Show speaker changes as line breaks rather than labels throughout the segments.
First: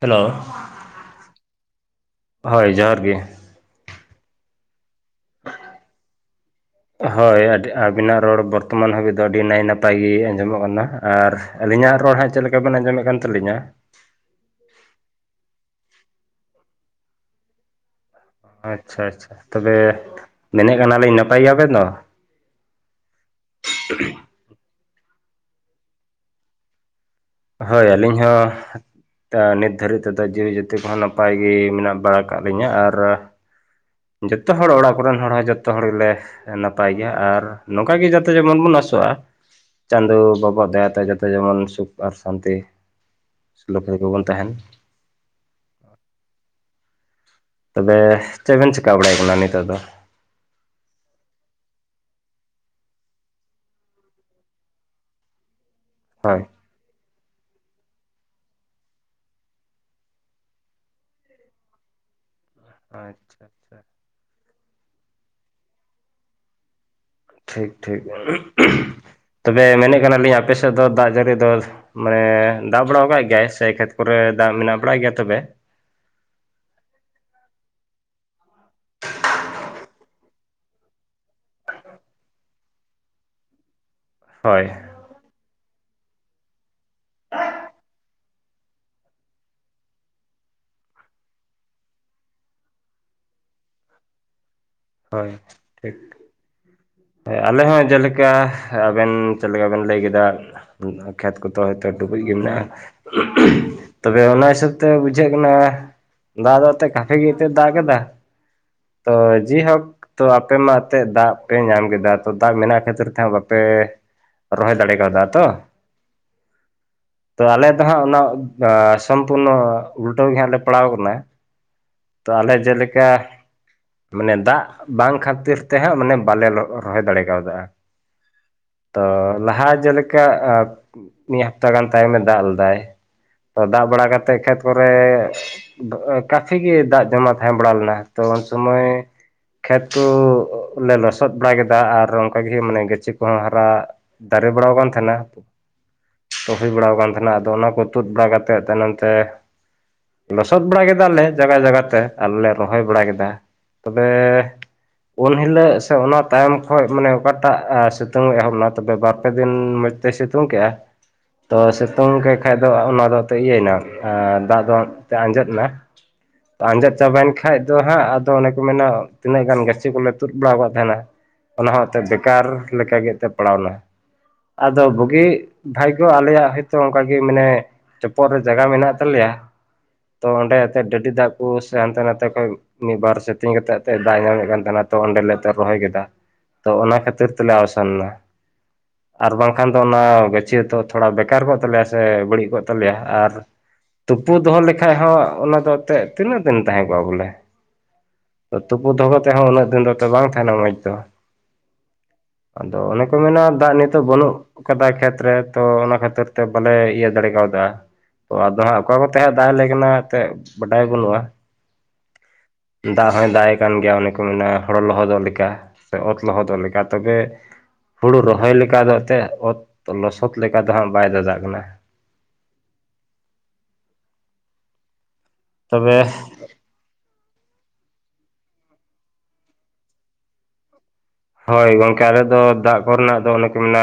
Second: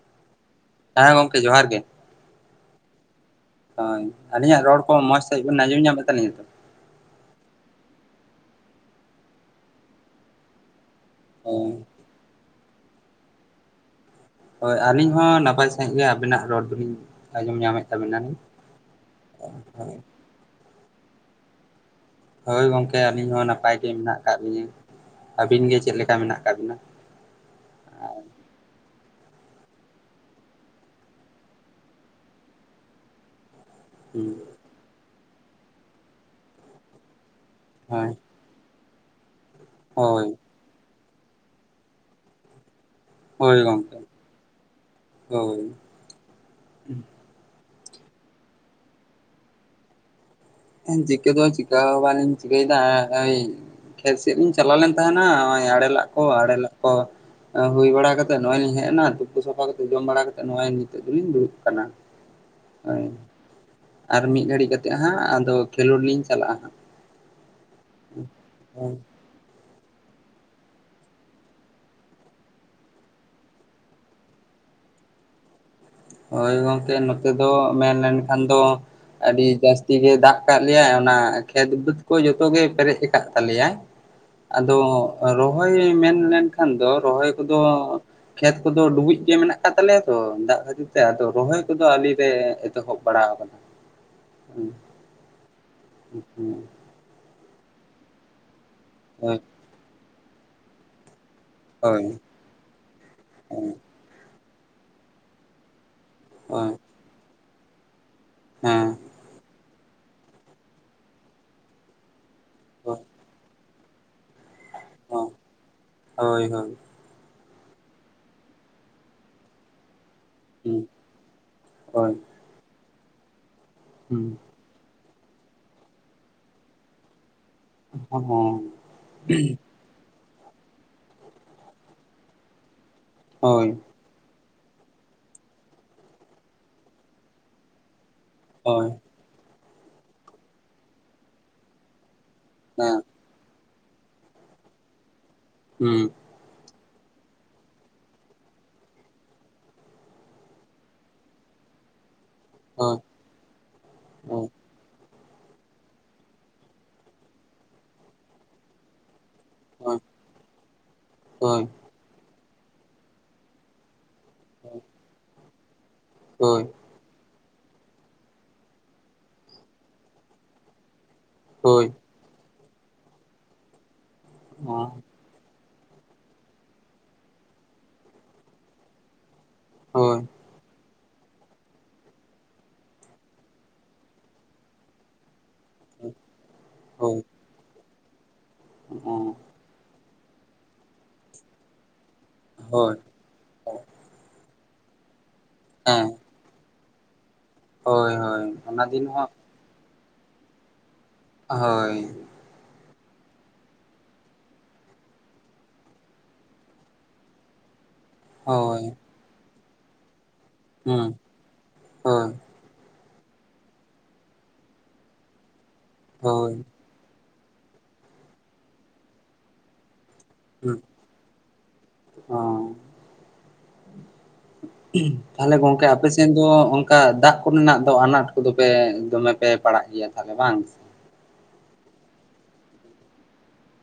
Hello,
ᱦᱮᱸ ᱜᱚᱝᱠᱮ ᱡᱚᱦᱟᱨ ᱜᱮ᱾
ᱦᱳᱭ, ᱡᱚᱦᱟᱨ ᱜᱮ᱾
ᱦᱳᱭ ᱟᱹᱞᱤᱧᱟᱜ ᱨᱚᱲ ᱠᱚ, ᱢᱚᱡᱽ ᱥᱟᱦᱤᱸᱡ ᱵᱤᱱ ᱟᱸᱡᱚᱢ ᱧᱟᱢᱮᱫ ᱛᱟᱹᱞᱤᱧᱟ?
ᱦᱳᱭ ᱟᱹᱰᱤ ᱟᱵᱤᱱᱟᱜ ᱨᱚᱲ ᱵᱚᱨᱛᱚᱢᱟᱱ ᱦᱟᱹᱵᱤᱡ ᱫᱚ, ᱟᱹᱰᱤ ᱱᱟᱭ ᱱᱟᱯᱟᱭ ᱜᱮ ᱟᱸᱡᱚᱢᱚᱜ ᱠᱟᱱᱟ᱾ ᱟᱨ
ᱦᱳᱭ
ᱟᱹᱞᱤᱧᱟᱜ ᱨᱚᱲ ᱦᱟᱸᱜ, ᱪᱮᱫ ᱞᱮᱠᱟ ᱵᱮᱱ ᱟᱸᱡᱚᱢᱮᱫ ᱠᱟᱱ ᱛᱟᱹᱞᱤᱧᱟ?
ᱦᱳᱭ ᱟᱹᱞᱤᱧ ᱦᱚᱸ ᱱᱟᱯᱟᱭ ᱥᱟᱺᱦᱤᱡ ᱜᱮ, ᱟᱵᱤᱱᱟᱜ ᱨᱚᱲ ᱫᱚᱞᱤᱧ, ᱟᱸᱡᱚᱢ ᱧᱟᱢᱮᱫ ᱛᱟᱵᱤᱱᱟ᱾
ᱟᱪᱪᱷᱟ, ᱟᱪᱪᱷᱟ ᱛᱚᱵᱮ ᱢᱮᱱᱮᱫ ᱠᱟᱱᱟᱞᱤᱧ, ᱱᱟᱯᱟᱭ ᱜᱮᱭᱟᱵᱮᱱ ᱛᱚ?
ᱦᱳᱭ ᱜᱚᱝᱠᱮ ᱟᱹᱞᱤᱧ ᱦᱚᱸ, ᱱᱟᱯᱟᱭ ᱜᱮ ᱢᱮᱱᱟᱜ ᱠᱟᱜ ᱞᱤᱧᱟᱹ᱾ ᱟᱹᱵᱤᱱ ᱜᱮ ᱪᱮᱫ ᱞᱮᱠᱟ ᱢᱮᱱᱟᱜ ᱠᱟᱜ ᱵᱤᱱᱟ?
ᱦᱳᱭ ᱟᱹᱞᱤᱧ ᱦᱚᱸ, ᱛᱟᱣ ᱱᱤᱛ ᱫᱷᱟᱹᱨᱤᱡ ᱛᱮᱫᱚ, ᱡᱤᱣᱤ ᱡᱟᱹᱛᱤ ᱠᱚᱦᱚᱸ ᱱᱟᱯᱟᱭ ᱜᱮ, ᱢᱮᱱᱟᱜ ᱵᱟᱲᱟ ᱠᱟᱜ ᱞᱤᱧᱟᱹ, ᱟᱨ- ᱡᱚᱛᱚ ᱦᱚᱲ ᱚᱲᱟᱜ ᱠᱚᱨᱮᱱ ᱦᱚᱲ ᱦᱚᱸ, ᱡᱚᱛᱚ ᱦᱚᱲ ᱜᱮᱞᱮ ᱱᱟᱯᱟᱭ ᱜᱮᱭᱟ, ᱟᱨ ᱱᱚᱝᱠᱟ ᱜᱮ
ᱦᱳᱭ
ᱡᱟ ᱡᱚᱛᱚ ᱡᱮᱢᱚᱱ ᱵᱚᱱ ᱟᱸᱥᱚᱜᱼᱟ, ᱪᱟᱸᱫᱳ
ᱦᱳᱭ
ᱵᱟᱵᱟ ᱟᱜ ᱫᱟᱭᱟᱛᱮ, ᱡᱚᱛᱚ ᱡᱮᱢᱚᱱ ᱥᱩᱠ ᱟᱨ ᱥᱟᱱᱛᱤ
ᱦᱳᱭ
ᱥᱩᱞᱩᱠ
ᱜᱚᱢᱠᱮ
ᱨᱮᱜᱮ ᱵᱚᱱ ᱛᱟᱦᱮᱱ
ᱦᱳᱭ᱾
ᱛᱚᱵᱮ ᱪᱮᱫ ᱵᱮᱱ ᱪᱮᱠᱟ, ᱵᱟᱲᱟᱭ ᱠᱟᱱᱟ ᱱᱤᱛᱚᱜ ᱫᱚ?
ᱪᱤᱠᱟᱹ ᱫᱚ ᱪᱤᱠᱟ ᱵᱟᱞᱤᱧ ᱪᱤᱠᱟᱹᱭ ᱫᱟ, [unintelligible] ᱠᱷᱮᱛ ᱥᱮᱫ ᱞᱤᱧ ᱪᱟᱞᱟᱣ ᱞᱮᱱ ᱛᱟᱦᱮᱸᱱᱟ, ᱱᱚᱜᱼᱚᱭ ᱟᱲᱮ ᱞᱟᱜ ᱠᱚ
ᱦᱳᱭ
ᱟᱲᱮ ᱞᱟᱜ ᱠᱚ᱾ ᱦᱳᱭ ᱵᱟᱲᱟ ᱠᱟᱛᱮᱜ ᱱᱚᱜ ᱚᱭ ᱞᱤᱧ ᱦᱮᱡ ᱱᱟ, ᱛᱩᱯᱩ ᱥᱟᱯᱷᱟ ᱠᱟᱛᱮ ᱡᱚᱢ ᱵᱟᱲᱟ ᱠᱟᱛᱮ, ᱱᱚᱜ ᱚᱭ ᱱᱤᱛᱚᱜ ᱫᱚᱞᱤᱧ ᱫᱩᱲᱩᱵ ᱠᱟᱱᱟ᱾
ᱟᱪᱪᱷᱟ ᱟᱪᱪᱷᱟ [unintelligible]
ᱟᱨ ᱢᱤᱫ ᱜᱷᱟᱹᱲᱤᱡ ᱠᱟᱛᱮᱜ ᱦᱟᱸᱜ, ᱟᱫᱚ ᱠᱷᱮᱞᱳᱰ ᱞᱤᱧ ᱪᱟᱞᱟᱜᱼᱟ ᱦᱟᱸᱜ᱾
ᱴᱷᱤᱠ, ᱴᱷᱤᱠ ᱛᱚᱵᱮ ᱢᱮᱱᱮᱫ ᱠᱟᱱᱟᱞᱤᱧ, ᱟᱯᱮᱥᱮᱫ ᱫᱚ ᱫᱟᱜ ᱡᱟᱹᱲᱤ ᱫᱚ? ᱢᱟᱱᱮ ᱫᱟᱜ ᱵᱟᱲᱟᱣ ᱠᱟᱜ ᱜᱮᱭᱟᱭ ᱥᱮ, ᱠᱷᱮᱛ ᱠᱚᱨᱮ ᱫᱟᱜ ᱢᱮᱱᱟᱜ ᱵᱟᱲᱟ ᱜᱮᱭᱟ ᱛᱚᱵᱮ?
ᱦᱳᱭ ᱜᱚᱝᱠᱮ ᱱᱚᱛᱮ ᱫᱚ, ᱢᱮᱱ ᱞᱮᱱᱠᱷᱟᱱ ᱫᱚ, ᱟᱹᱰᱤ ᱡᱟᱹᱥᱛᱤ ᱜᱮ ᱫᱟᱜ ᱠᱟᱫ ᱞᱮᱭᱟᱭ, ᱚᱱᱟ ᱠᱷᱮᱛ ᱵᱟᱹᱫᱽ ᱠᱚ ᱡᱚᱛᱚ ᱜᱮ, ᱯᱮᱨᱮᱡ ᱠᱟᱫ ᱛᱟᱞᱮᱭᱟᱭ᱾
[unintelligible] [inaudible]
ᱟᱫᱚ ᱨᱚᱦᱚᱭ ᱢᱮᱱᱞᱮᱱ ᱠᱷᱟᱱ ᱫᱚ, ᱨᱚᱦᱚᱭ ᱠᱚᱫᱚ ᱠᱷᱮᱛ ᱠᱚᱫᱚ ᱰᱩᱵᱩᱡ ᱜᱮ, ᱢᱮᱱᱟᱜ ᱠᱟᱫ ᱛᱟᱞᱮᱭᱟ ᱛᱚ, ᱫᱟᱜ ᱠᱷᱟᱛᱤᱨ, ᱛᱮ ᱟᱫᱚ ᱨᱚᱦᱚᱭ ᱠᱚᱫᱚ ᱟᱣᱨᱤ ᱞᱮ, ᱮᱛᱚᱦᱚᱵ ᱵᱟᱲᱟ ᱟᱠᱟᱫᱟ ᱦᱩᱸ᱾
ᱦᱳᱭ ᱴᱷᱤᱠ᱾
ᱦᱩᱸ,
ᱮ ᱟᱞᱮ ᱦᱚᱸ ᱡᱮᱞᱮᱠᱟ ᱟᱵᱮᱱ
ᱦᱳᱭ
ᱪᱮᱫᱠᱟ, ᱵᱮᱱ ᱞᱟᱹᱭ ᱠᱮᱫᱟ ᱠᱷᱮᱛ ᱠᱚ ᱛᱚ ᱦᱤᱛᱳᱜ
ᱦᱳᱭ
ᱰᱩᱵᱩᱡ ᱜᱮ ᱢᱮᱱᱟᱜᱼᱟ,
ᱦᱳᱭ ᱦᱮᱸ
ᱛᱚᱵᱮ ᱚᱱᱟ ᱦᱤᱥᱟᱹᱵ ᱛᱮ ᱵᱩᱡᱷᱟᱹᱜ ᱠᱟᱱᱟ ᱫᱟᱜ ᱫᱚ
ᱦᱳᱭ
ᱚᱱᱛᱮ ᱠᱟᱯᱷᱤ ᱜᱮᱛᱚ ᱫᱟᱜ, ᱠᱟᱫᱟ ᱛᱚ ᱡᱮᱦᱳᱠ, ᱛᱚ ᱟᱯᱮ ᱢᱟ ᱚᱛᱮ ᱫᱟᱜ ᱯᱮ, ᱧᱟᱢ ᱠᱮᱫᱟ ᱛᱚ ᱫᱟᱜ ᱢᱮᱱᱟᱜ ᱠᱷᱟᱹᱛᱤᱨ ᱛᱮᱦᱚᱸ, ᱵᱟᱯᱮ ᱨᱚᱦᱚᱭ ᱫᱟᱲᱮ ᱠᱟᱫᱟ ᱛᱚ,
ᱦᱳᱭ ᱦᱳᱭ ᱦᱳᱭ
ᱛᱚ ᱟᱞᱮ ᱫᱚ ᱦᱟᱸᱜ ᱚᱱᱟ ᱥᱚᱢᱯᱩᱱᱚ ᱩᱞᱴᱟᱹᱣ ᱜᱮ ᱦᱟᱸᱜ ᱞᱮ ᱯᱟᱲᱟᱣ ᱠᱟᱱᱟ,
ᱦᱳᱭ
ᱛᱚ ᱟᱞᱮ ᱡᱮᱞᱮᱠᱟ ᱢᱟᱱᱮ ᱫᱟᱜ, ᱵᱟᱝ ᱠᱷᱟᱹᱛᱤᱨ ᱛᱮ ᱦᱟᱸᱜ, ᱢᱟᱱᱮ ᱵᱟᱞᱮ ᱨᱚᱦᱚᱭ ᱫᱟᱲᱮ ᱠᱟᱣᱫᱟ᱾ ᱛᱚ ᱞᱟᱦᱟ ᱡᱮ ᱞᱮᱠ ᱠᱟᱜ ᱢᱤᱫ ᱦᱟᱯᱛᱟ ᱜᱟᱱ ᱛᱟᱭᱚᱢᱮ ᱫᱟᱜ ᱞᱮᱫᱟᱭ ᱛᱚ
ᱦᱳᱭ
ᱫᱟᱜ ᱵᱟᱲᱟ ᱠᱟᱛᱮ ᱠᱷᱮᱛ ᱯᱚᱨᱮ [unintelligible] ᱠᱟᱯᱷᱤ ᱜᱮ ᱫᱟᱜ ᱡᱚᱢᱟ ᱛᱟᱦᱮᱸ ᱵᱟᱲᱟ ᱞᱮᱱᱟ ᱛᱚ ᱩᱱ
ᱦᱳᱭ
ᱥᱚᱢᱚᱭ ᱠᱷᱮᱛ ᱠᱩᱻ ᱞᱮ ᱞᱚᱥᱚᱫ ᱵᱟᱲᱟ ᱠᱮᱫᱟ ᱟᱨ ᱚᱱᱠᱟᱜᱮ ᱢᱟᱱᱮ
ᱦᱮᱸ
ᱜᱟᱪᱷᱤ ᱠᱚ ᱦᱚᱸ ᱦᱟᱨᱟ ᱫᱟᱨᱮ ᱵᱟᱲᱟᱣ ᱟᱠᱟᱱ ᱛᱟᱦᱮᱸᱱᱟ
ᱦᱩᱸ
ᱨᱚᱦᱚᱭ ᱵᱟᱲᱟᱣ ᱟᱠᱟᱱ ᱛᱟᱦᱮᱱᱟ ᱟᱫᱚ ᱚᱱᱟ ᱠᱚ ᱛᱩᱫ ᱵᱟᱲᱟ ᱠᱟᱛᱮᱫ ᱛᱟᱭᱱᱚᱢ ᱛᱮ ᱞᱳᱥᱳᱫ ᱵᱟᱲᱟ ᱠᱮᱫᱟᱞᱮ ᱡᱟᱜᱟ ᱡᱟᱜᱟ ᱛᱮ ᱟᱞᱮ ᱞᱮ ᱨᱚᱦᱚᱭ ᱵᱟᱲᱟ ᱠᱮᱫᱟ ᱛᱚᱵᱮ ᱩᱱ ᱦᱤᱞᱳᱜ ᱥᱮ ᱚᱱᱟ ᱛᱟᱭᱚᱢ ᱠᱷᱚᱡ ᱢᱟᱱᱮ ᱚᱠᱟᱴᱟᱜ ᱥᱤᱛᱩᱝ ᱮᱦᱚᱵ ᱞᱮᱱᱟ ᱛᱚᱵᱮ ᱵᱟᱛ ᱯᱮ ᱫᱤᱱ ᱢᱚᱡᱽᱛᱮ ᱥᱤᱛᱩᱝ ᱠᱮᱫᱼᱟ ᱛᱚ ᱥᱤᱛᱩᱝ ᱠᱮᱫ ᱠᱷᱟᱡ ᱫᱚ ᱚᱱᱟ ᱫᱚ ᱟᱫᱚ ᱤᱭᱟᱹᱭ ᱮᱱᱟ ᱟᱨ ᱫᱟᱜ ᱫᱚ ᱮᱱᱛᱮ ᱟᱸᱡᱮᱫ ᱮᱱᱟ ᱟᱸᱡᱮᱫ ᱪᱟᱵᱟᱭᱮᱱ ᱠᱷᱟᱱᱡ ᱫᱚ ᱦᱟᱸᱜ ᱟᱫᱚ ᱚᱱᱮ ᱠᱚ ᱢᱮᱱᱟ ᱛᱤᱱᱟᱹᱜ ᱜᱟᱱ ᱜᱟᱹᱪᱷᱤ ᱠᱚᱞᱮ ᱛᱩᱫ ᱵᱟᱲᱟ ᱟᱠᱟᱫ ᱛᱟᱦᱮᱱᱟ ᱚᱱᱟᱦᱚᱸ ᱮᱱᱛᱮ ᱵᱮᱠᱟᱨ ᱞᱮᱠᱟᱜᱮ ᱮᱱᱛᱮ ᱯᱟᱲᱟᱣ ᱮᱱᱟ ᱟᱫᱚ ᱵᱩᱜᱤ ᱵᱷᱟᱭᱜᱳ ᱟᱞᱮᱭᱟᱜ ᱦᱭᱛᱚ ᱚᱱᱠᱟᱜᱮ ᱢᱟᱱᱮ ᱪᱚᱯᱚᱜ ᱨᱮ ᱡᱟᱭᱜᱟ ᱢᱮᱱᱟᱜ ᱛᱟᱞᱮᱭᱟ
ᱦᱳᱭ
ᱛᱚ ᱚᱸᱰᱮ ᱮᱱᱛᱮ ᱰᱟᱹᱰᱤ ᱫᱟᱜ ᱠᱚ ᱥᱮ ᱦᱟᱱᱛᱮ ᱱᱷᱟᱛᱮ ᱠᱷᱚᱡ ᱢᱤᱫ ᱵᱟᱨ ᱥᱮᱛᱮᱧ ᱠᱟᱛᱮᱜ ᱮᱱᱛᱮ ᱫᱟᱜ ᱮ ᱧᱟᱢᱮᱫ ᱠᱟᱱ ᱛᱟᱦᱮᱱᱟ ᱛᱚ ᱚᱸᱰᱮ ᱞᱮ ᱨᱚᱦᱚᱭ ᱠᱮᱫᱟ ᱛᱚ ᱚᱱᱟ ᱠᱷᱟᱹᱛᱤᱨ ᱛᱮᱞᱮ ᱟᱣᱥᱟᱱ ᱮᱱᱟ ᱟᱨ ᱵᱟᱝ ᱠᱷᱟᱱ ᱫᱚ ᱚᱱᱟ ᱜᱟᱹᱪᱷᱤ ᱦᱚᱸᱛᱚ ᱛᱷᱚᱲᱟ ᱵᱮᱠᱟᱨ ᱠᱚᱜ ᱛᱟᱞᱮᱭᱟ ᱥᱮ ᱵᱟᱹᱲᱤᱡ ᱠᱚᱜ ᱛᱟᱞᱮᱭᱟ ᱟᱨ ᱛᱩᱯᱩ ᱫᱚᱦᱚ ᱞᱮᱠᱷᱟᱡ ᱦᱚᱸ ᱚᱱᱟ ᱫᱚ ᱮᱱᱛᱮᱫ ᱛᱤᱱᱟᱹᱜ ᱫᱤᱱ ᱛᱟᱦᱮᱸ ᱠᱚᱜᱼᱟ ᱵᱚᱞᱮ ᱛᱩᱯᱩ ᱫᱚᱦᱚ ᱠᱟᱛᱮ ᱦᱚᱸ ᱩᱱᱟᱹᱜ ᱫᱤᱱ ᱫᱚ ᱵᱟᱝ ᱛᱟᱦᱮᱸᱱᱟ ᱢᱚᱡᱽ ᱫᱚ
ᱦᱳᱭ
ᱟᱫᱚ ᱚᱱᱮ ᱠᱚ ᱢᱮᱱᱟ ᱫᱟᱜ ᱱᱤᱛᱳᱜ ᱵᱟᱹᱱᱩᱜ ᱚᱠᱟ ᱫᱟᱜ ᱠᱷᱮᱛᱨᱮ ᱛᱚ ᱚᱱᱟ ᱠᱷᱟᱹᱛᱤᱨ ᱛᱮ ᱵᱟᱞᱮ ᱤᱭᱟᱹ ᱫᱟᱲᱮ ᱠᱟᱣᱫᱟ ᱛᱚ ᱟᱫᱚ ᱦᱟᱸᱜ
ᱦᱳᱭ,
ᱚᱠᱟ ᱠᱚᱛᱮ ᱦᱟᱸᱜ ᱫᱟᱜ ᱟᱞᱮ ᱠᱟᱱᱟ ᱮᱱᱛᱮ ᱵᱟᱰᱟᱭ
ᱦᱩᱸ,
ᱵᱟᱹᱱᱩᱜᱼᱟ
ᱦᱳᱭ,
ᱫᱟᱜ ᱦᱚᱸᱭ ᱫᱟᱜ ᱮᱫ ᱠᱟᱱ ᱜᱮᱭᱟ ᱚᱱᱮ ᱠᱚ ᱢᱮᱱᱟ ᱦᱚᱲ ᱞᱚᱦᱚᱫᱚᱜ ᱞᱮᱠᱟ ᱥᱮ ᱚᱛ ᱞᱚᱦᱚᱫᱚᱜ
ᱦᱳᱭ,
ᱞᱮᱠᱟ ᱛᱚᱵᱮ ᱦᱩᱲᱩ ᱨᱚᱦᱚᱭ ᱞᱮᱠᱟ ᱫᱚ ᱮᱱᱛᱮᱫ ᱚᱛ ᱞᱚᱥᱚᱫ ᱞᱮᱠᱟ ᱫᱚ ᱦᱟᱸᱜ ᱵᱟᱭ ᱫᱟᱫᱟᱜ ᱠᱟᱱᱟ
ᱦᱚᱸ - ᱛᱟᱞᱦᱮ ᱜᱚᱝᱠᱮ
ᱛᱚᱵᱮ
ᱟᱯᱮ ᱥᱮᱱ ᱫᱚ ᱚᱜ ᱠᱟ ᱫᱟᱜ ᱠᱚᱨᱮᱱᱟᱜ ᱫᱚ ᱟᱱᱟᱴ ᱠᱚᱫᱚ ᱯᱮ ᱫᱚᱢᱮ ᱯᱮ ᱯᱟᱲᱟᱜ ᱜᱮᱭᱟ ᱛᱟᱦᱮᱞᱮ ᱵᱟᱝ?
ᱦᱳᱭ ᱜᱚᱝᱠᱮ ᱟᱞᱮ ᱫᱚ ᱫᱟᱜ ᱠᱚᱨᱮᱱᱟᱜ ᱫᱚ ᱚᱱᱮ ᱠᱚ ᱢᱮᱱᱟ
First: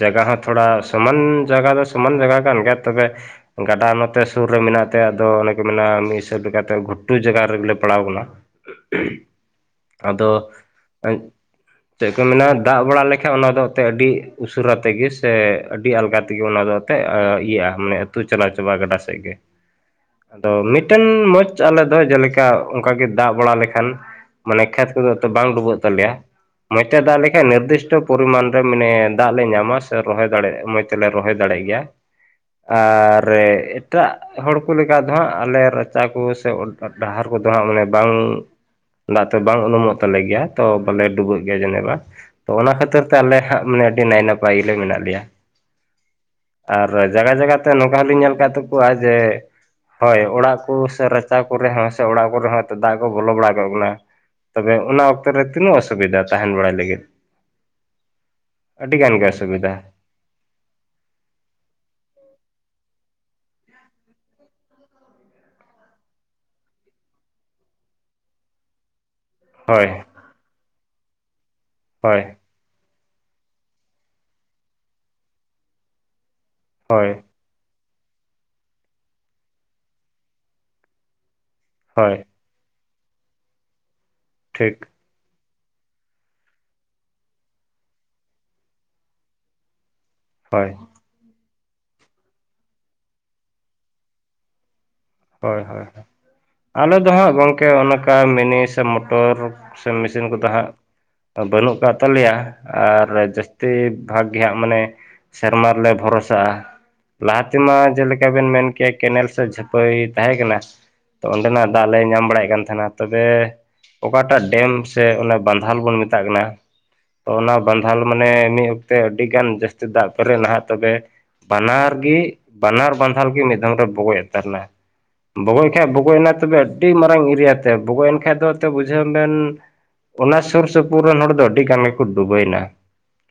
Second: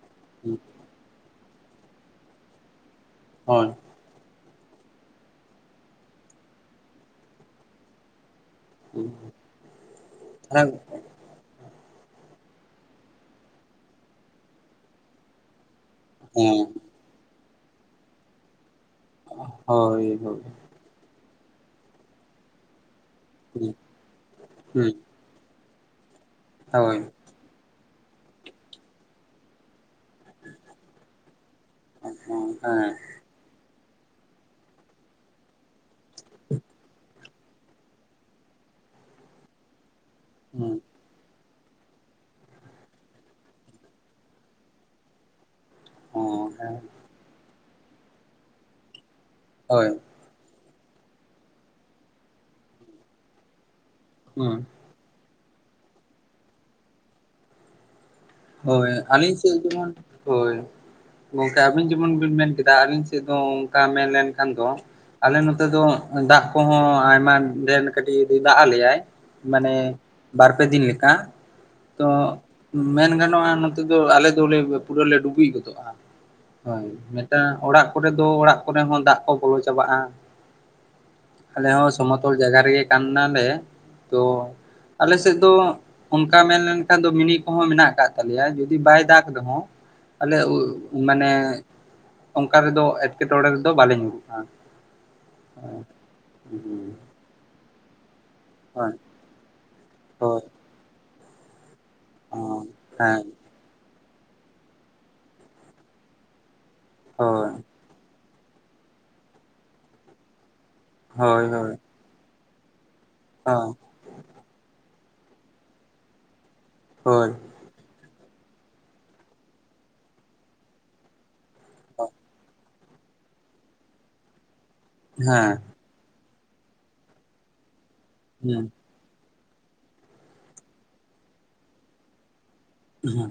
ᱡᱟᱭᱜᱟ ᱦᱚᱸ
ᱦᱩᱸ,
ᱛᱷᱚᱲᱟ ᱥᱚᱢᱟᱱ ᱡᱟᱜᱟ ᱫᱚ ᱥᱚᱢᱟᱱ ᱡᱟᱜᱟ ᱠᱟᱱ ᱜᱮᱭᱟ ᱛᱚᱵᱮ
ᱦᱳᱭ,
ᱜᱟᱰᱟ ᱱᱚ ᱛᱮ ᱥᱩᱨ ᱨᱮ ᱢᱮᱱᱟᱜ ᱛᱮ ᱟᱫᱚ ᱚᱱᱮ ᱠᱚ ᱢᱮᱱᱟ ᱢᱤᱫ ᱦᱤᱥᱟᱹᱵ ᱞᱮᱠᱟᱛᱮ ᱜᱷᱩᱴᱩ ᱡᱟᱜᱟᱦ ᱨᱮᱜᱤ ᱞᱮ ᱯᱟᱲᱟᱣ ᱟᱠᱟᱱᱟ᱾
ᱦᱩᱸ,
[unintelligible] ᱟᱫᱚ
ᱛᱟᱦᱚᱞᱮ
[inaudible] ᱪᱮᱜ ᱠᱚ ᱢᱮᱱᱟ ᱫᱟᱜ ᱵᱟᱲᱟ ᱞᱮᱠᱷᱟᱡ ᱚᱱᱟ ᱫᱚ ᱮᱛᱮ ᱟᱹᱰᱤ ᱩᱥᱟᱹᱨᱟ ᱛᱮᱜᱮ ᱥᱮ ᱟᱹᱰᱤ ᱟᱞᱜᱟ ᱛᱮᱜᱮ ᱚᱱᱟ
ᱦᱮᱸ,
ᱫᱚ ᱛᱮ ᱤᱭᱟᱹᱜᱼᱟ ᱢᱟᱱᱮ ᱟᱹᱛᱩ ᱪᱟᱞᱟᱣ ᱪᱟᱵᱟᱜᱼᱟ ᱜᱟᱰᱟ ᱥᱮᱫ ᱜᱮ
ᱦᱳᱭ, ᱦᱳᱭ,
ᱟᱫᱚ ᱢᱤᱫ ᱴᱮᱱ ᱢᱚᱪ ᱟᱞᱮ ᱫᱚ ᱡᱮ ᱞᱮᱠᱟ ᱚᱱᱠᱟ ᱜᱮ ᱫᱟᱜ ᱵᱟᱲᱟ
ᱦᱩᱸ,
ᱞᱮᱠᱷᱟᱱ ᱢᱟᱱᱮ ᱠᱷᱮᱛ
ᱦᱩᱸ,
ᱠᱚᱫᱚ ᱛᱚ ᱵᱟᱝ ᱰᱩᱵᱟᱹᱜ ᱛᱟᱞᱮᱭᱟ ᱢᱚᱡᱽ ᱛᱮ
ᱦᱳᱭ,
ᱫᱟᱜ ᱞᱮᱠᱷᱟᱱ ᱱᱤᱨᱫᱟᱹᱥᱴᱚ ᱯᱚᱨᱤᱢᱟᱱ ᱨᱮ ᱢᱟᱱᱮ ᱫᱟᱜ ᱞᱮ ᱧᱟᱢᱟ ᱨᱚᱦᱚᱭ ᱫᱟᱲᱮᱭᱟᱜᱼᱟ ᱢᱚᱡᱽ ᱛᱮ ᱞᱮ ᱨᱚᱦᱚᱭ ᱫᱟᱲᱮᱭᱟᱜ ᱜᱮᱭᱟ
ᱦᱮᱸ, ᱦᱮᱸ
ᱟᱨ ᱨᱮ ᱮᱴᱟᱜ ᱦᱚᱲ ᱠᱚ ᱞᱮᱠᱟ ᱫᱚ ᱦᱟᱸᱜ ᱟᱞᱮ ᱨᱟᱪᱟ ᱠᱚ ᱥᱮ [unintelligible] ᱰᱟᱦᱟᱨ ᱠᱟᱫᱚ ᱦᱟᱸᱜ ᱢᱟᱱᱮ ᱵᱟᱝ ᱫᱟᱜ ᱛᱮ ᱵᱟᱝ ᱩᱱᱩᱢᱚᱜ ᱛᱟᱞᱮ ᱜᱮᱭᱟ ᱛᱚ ᱵᱟᱞᱮ ᱰᱩᱵᱟᱹᱜ ᱜᱮ ᱡᱮᱱᱮᱡ ᱵᱟᱸ ᱛᱚ ᱚᱱᱟ ᱠᱷᱟᱹᱛᱤᱨ ᱛᱮ ᱟᱞᱮ ᱦᱟᱸᱜ ᱢᱟᱱᱮ ᱟ. ᱰᱤ ᱱᱟᱭ-ᱱᱟᱯᱟᱭ ᱜᱤ ᱞᱮ ᱢᱮᱱᱟᱜ ᱞᱮᱭᱟ
ᱦᱩᱸ, ᱦᱮᱸ,
ᱟᱨ ᱡᱟᱜᱟᱦ-ᱡᱟᱜᱟᱦ ᱛᱮ ᱱᱚᱝᱠᱟ ᱦᱚᱞᱤᱧ ᱧᱮᱞ ᱟᱠᱟᱜ ᱛᱟᱠᱚᱣᱟ ᱡᱮ
ᱦᱳᱭ
ᱦᱳᱭ ᱚᱲᱟᱜ ᱠᱚ ᱥᱮ ᱨᱟᱪᱟ ᱠᱚᱨᱮ ᱦᱚᱸ ᱥᱮ ᱚᱲᱟᱜ ᱠᱚᱨᱮ ᱦᱚᱸ ᱫᱟᱜ ᱠᱚ ᱵᱚᱞᱚ ᱵᱟᱲᱟ ᱠᱚᱜ ᱠᱟᱱᱟ᱾
ᱦᱩᱸ
ᱛᱚᱵᱮ ᱚᱱᱟ ᱚᱠᱛᱚ ᱨᱮ ᱛᱤᱱᱟᱹᱜ ᱚᱥᱩᱵᱤᱫᱷᱟ ᱛᱟᱦᱮᱱ ᱵᱟᱲᱟᱭ ᱞᱟᱹᱜᱤᱫ?
ᱦᱳᱭ
ᱟᱹᱰᱤ ᱜᱟᱱ ᱜᱮ
ᱟᱞᱤᱧ ᱥᱮᱜ
ᱚᱥᱩᱵᱤᱫᱟ
ᱡᱮᱢᱚᱱ ᱦᱳᱭ᱾ ᱜᱚᱝᱠᱮ ᱟᱵᱤᱱ ᱡᱮᱢᱚᱱ ᱵᱤᱱ ᱢᱮᱱ ᱠᱮᱫᱟ ᱟᱹᱞᱤᱧ ᱥᱮᱫ ᱫᱚ ᱚᱱᱠᱟ ᱢᱮᱱ ᱞᱮᱱᱠᱷᱟᱱ ᱫᱚ ᱟᱞᱮ ᱱᱚᱛᱮ ᱫᱚ ᱫᱟᱜ ᱠᱚᱦᱚᱸ ᱟᱭᱢᱟ ᱰᱷᱮᱨ ᱠᱟᱹᱴᱤᱡ ᱫᱟᱜ ᱟᱞᱮᱭᱟᱭ᱾ ᱢᱟᱱᱮ
ᱦᱳᱭ
ᱵᱟᱨᱯᱮ ᱫᱤᱱ ᱞᱮᱠᱟ ᱛᱚ
ᱦᱳᱭ
ᱢᱮᱱ ᱜᱟᱱᱚᱜᱼᱟ ᱱᱚᱛᱮ ᱫᱚ ᱟᱞᱮ ᱫᱚᱞᱮ ᱯᱩᱨᱟᱹ ᱞᱮ ᱰᱩᱵᱤᱭ ᱜᱚᱫᱚᱜᱼᱟ ᱦᱳᱭ᱾ ᱚᱲᱟᱜ ᱠᱚᱨᱮ ᱫᱚ ᱚᱲᱟᱜ ᱠᱚᱨᱮ ᱦᱚᱸ ᱫᱟᱜ ᱠᱚ ᱵᱚᱞᱚ ᱪᱟᱵᱟᱜᱼᱟ᱾ ᱟᱞᱮ ᱦᱚᱸ
ᱦᱳᱭ
ᱥᱚᱢᱚᱛᱚᱞ ᱡᱟᱜᱟ ᱨᱮᱜᱮ ᱠᱟᱱ ᱱᱟᱞᱮ ᱛᱚ
ᱴᱷᱤᱠ
ᱟᱞᱮᱥᱮᱫ ᱫᱚ ᱚᱱᱠᱟ ᱢᱮᱱ ᱞᱮᱱᱠᱷᱟᱱ ᱫᱚ ᱢᱤᱱᱤᱼᱼ ᱠᱚᱦᱚᱸ ᱢᱮᱱᱟᱜ ᱟᱠᱟᱜ ᱛᱟᱞᱮᱭᱟ ᱡᱩᱫᱤ ᱵᱟᱭ ᱫᱟᱜ ᱨᱮᱦᱚᱸ ᱟᱞᱮ
ᱦᱳᱭ
ᱩᱜᱼᱼ ᱢᱟᱱᱮ ᱚᱱᱠᱟ ᱨᱮᱫᱚ ᱮᱴᱠᱮᱴᱚᱬᱮ ᱨᱮᱫᱚ ᱵᱟᱞᱮ ᱧᱩᱨᱩᱜᱼᱟ᱾
ᱦᱳᱭ ᱦᱳᱭ ᱦᱳᱭ ᱟᱞᱮ ᱫᱚ ᱦᱟᱸᱜ ᱜᱚᱝᱠᱮ ᱚᱱᱠᱟ ᱢᱤᱱᱤ ᱥᱮ
ᱦᱳᱭ
ᱢᱚ ᱴᱚᱨ ᱥᱮᱱ ᱢᱮᱥᱤᱱ
ᱦᱳᱭ
ᱠᱚᱫᱚ ᱦᱟᱸᱜ ᱵᱟᱹᱱᱩᱜ ᱟᱠᱟᱜ ᱛᱟᱞᱮᱭᱟ ᱟᱨ
ᱦᱮᱸ
ᱡᱟᱹᱥᱼᱼ ᱛᱮ ᱵᱷᱟᱜ ᱜᱮᱦᱟᱸᱜ ᱢᱟᱱᱮ ᱥᱮᱨᱢᱟ ᱨᱮᱞᱮ ᱵᱷᱚᱨᱚᱥᱟᱼᱟ ᱞᱟᱦᱟ
ᱦᱳᱭ
ᱛᱮᱢᱟ ᱡᱮᱞᱮᱠ ᱠᱮ ᱵᱮᱱ ᱢᱮᱱ ᱠᱮᱭ ᱠᱮᱱᱮᱞ ᱥᱮ ᱡᱷᱟᱹᱯᱟᱹᱭ ᱛᱟᱦᱮᱸ ᱠᱟᱱᱟ ᱛᱚ
ᱦᱳᱭ ᱦᱳᱭ
ᱚᱸᱰᱮᱱᱟᱜ ᱫᱟᱜ ᱞᱮ ᱧᱟᱢ ᱵᱟᱲᱟᱭᱮ ᱠᱟᱱ ᱛᱟᱦᱮᱱᱟ᱾ ᱛᱚᱵᱮ ᱚᱠᱟᱴᱟᱜ ᱰᱮᱢ ᱥᱮ ᱚᱱᱟ ᱵᱟᱸᱫᱷᱟᱱ ᱵᱚᱱ ᱢᱮᱛᱟᱜ ᱠᱟᱱᱟ ᱛᱚ
ᱦᱳᱭ
ᱚᱱᱟ ᱵᱟᱸᱫᱷᱟᱞ ᱢᱟᱱᱮᱜ ᱢᱤᱜ ᱚᱠᱛᱮ ᱟᱹᱰᱤᱜᱟᱱ ᱡᱟᱹᱥᱛᱤ ᱫᱟᱜ ᱯᱮᱨᱮᱜ ᱞᱟᱦᱟᱜ ᱛᱚᱵᱮ ᱵᱟᱱᱟᱨ ᱜᱮᱼᱼ ᱵᱟᱱᱟᱨ ᱵᱟᱸᱫᱷᱟᱞ ᱜᱮ ᱢᱤᱼᱫᱷᱟᱶ ᱨᱮ ᱵᱚᱜᱚᱭᱚᱜ ᱛᱟᱦᱮᱱᱟ
ᱦᱮᱸ
ᱵᱚᱜᱚᱭ ᱦᱮ ᱵᱚᱜᱚᱭᱮᱱᱟ ᱛᱚᱵᱮ ᱟᱹᱰᱤ ᱢᱟᱨᱟᱝ ᱮᱨᱤᱭᱟᱛᱮ ᱵᱚᱜᱚᱭᱮᱱ ᱠᱷᱟᱱ ᱫᱚ ᱛᱮ ᱵᱩ ᱰᱮᱱ ᱚᱱᱟ ᱥᱩᱨ ᱥᱩᱯᱩᱨ ᱨᱮᱱ ᱦᱚᱲ ᱫᱚ ᱟᱹᱰᱤ ᱜᱟᱱ ᱜᱮ ᱠᱚ ᱰᱩᱵᱟᱹᱭᱱᱟ᱾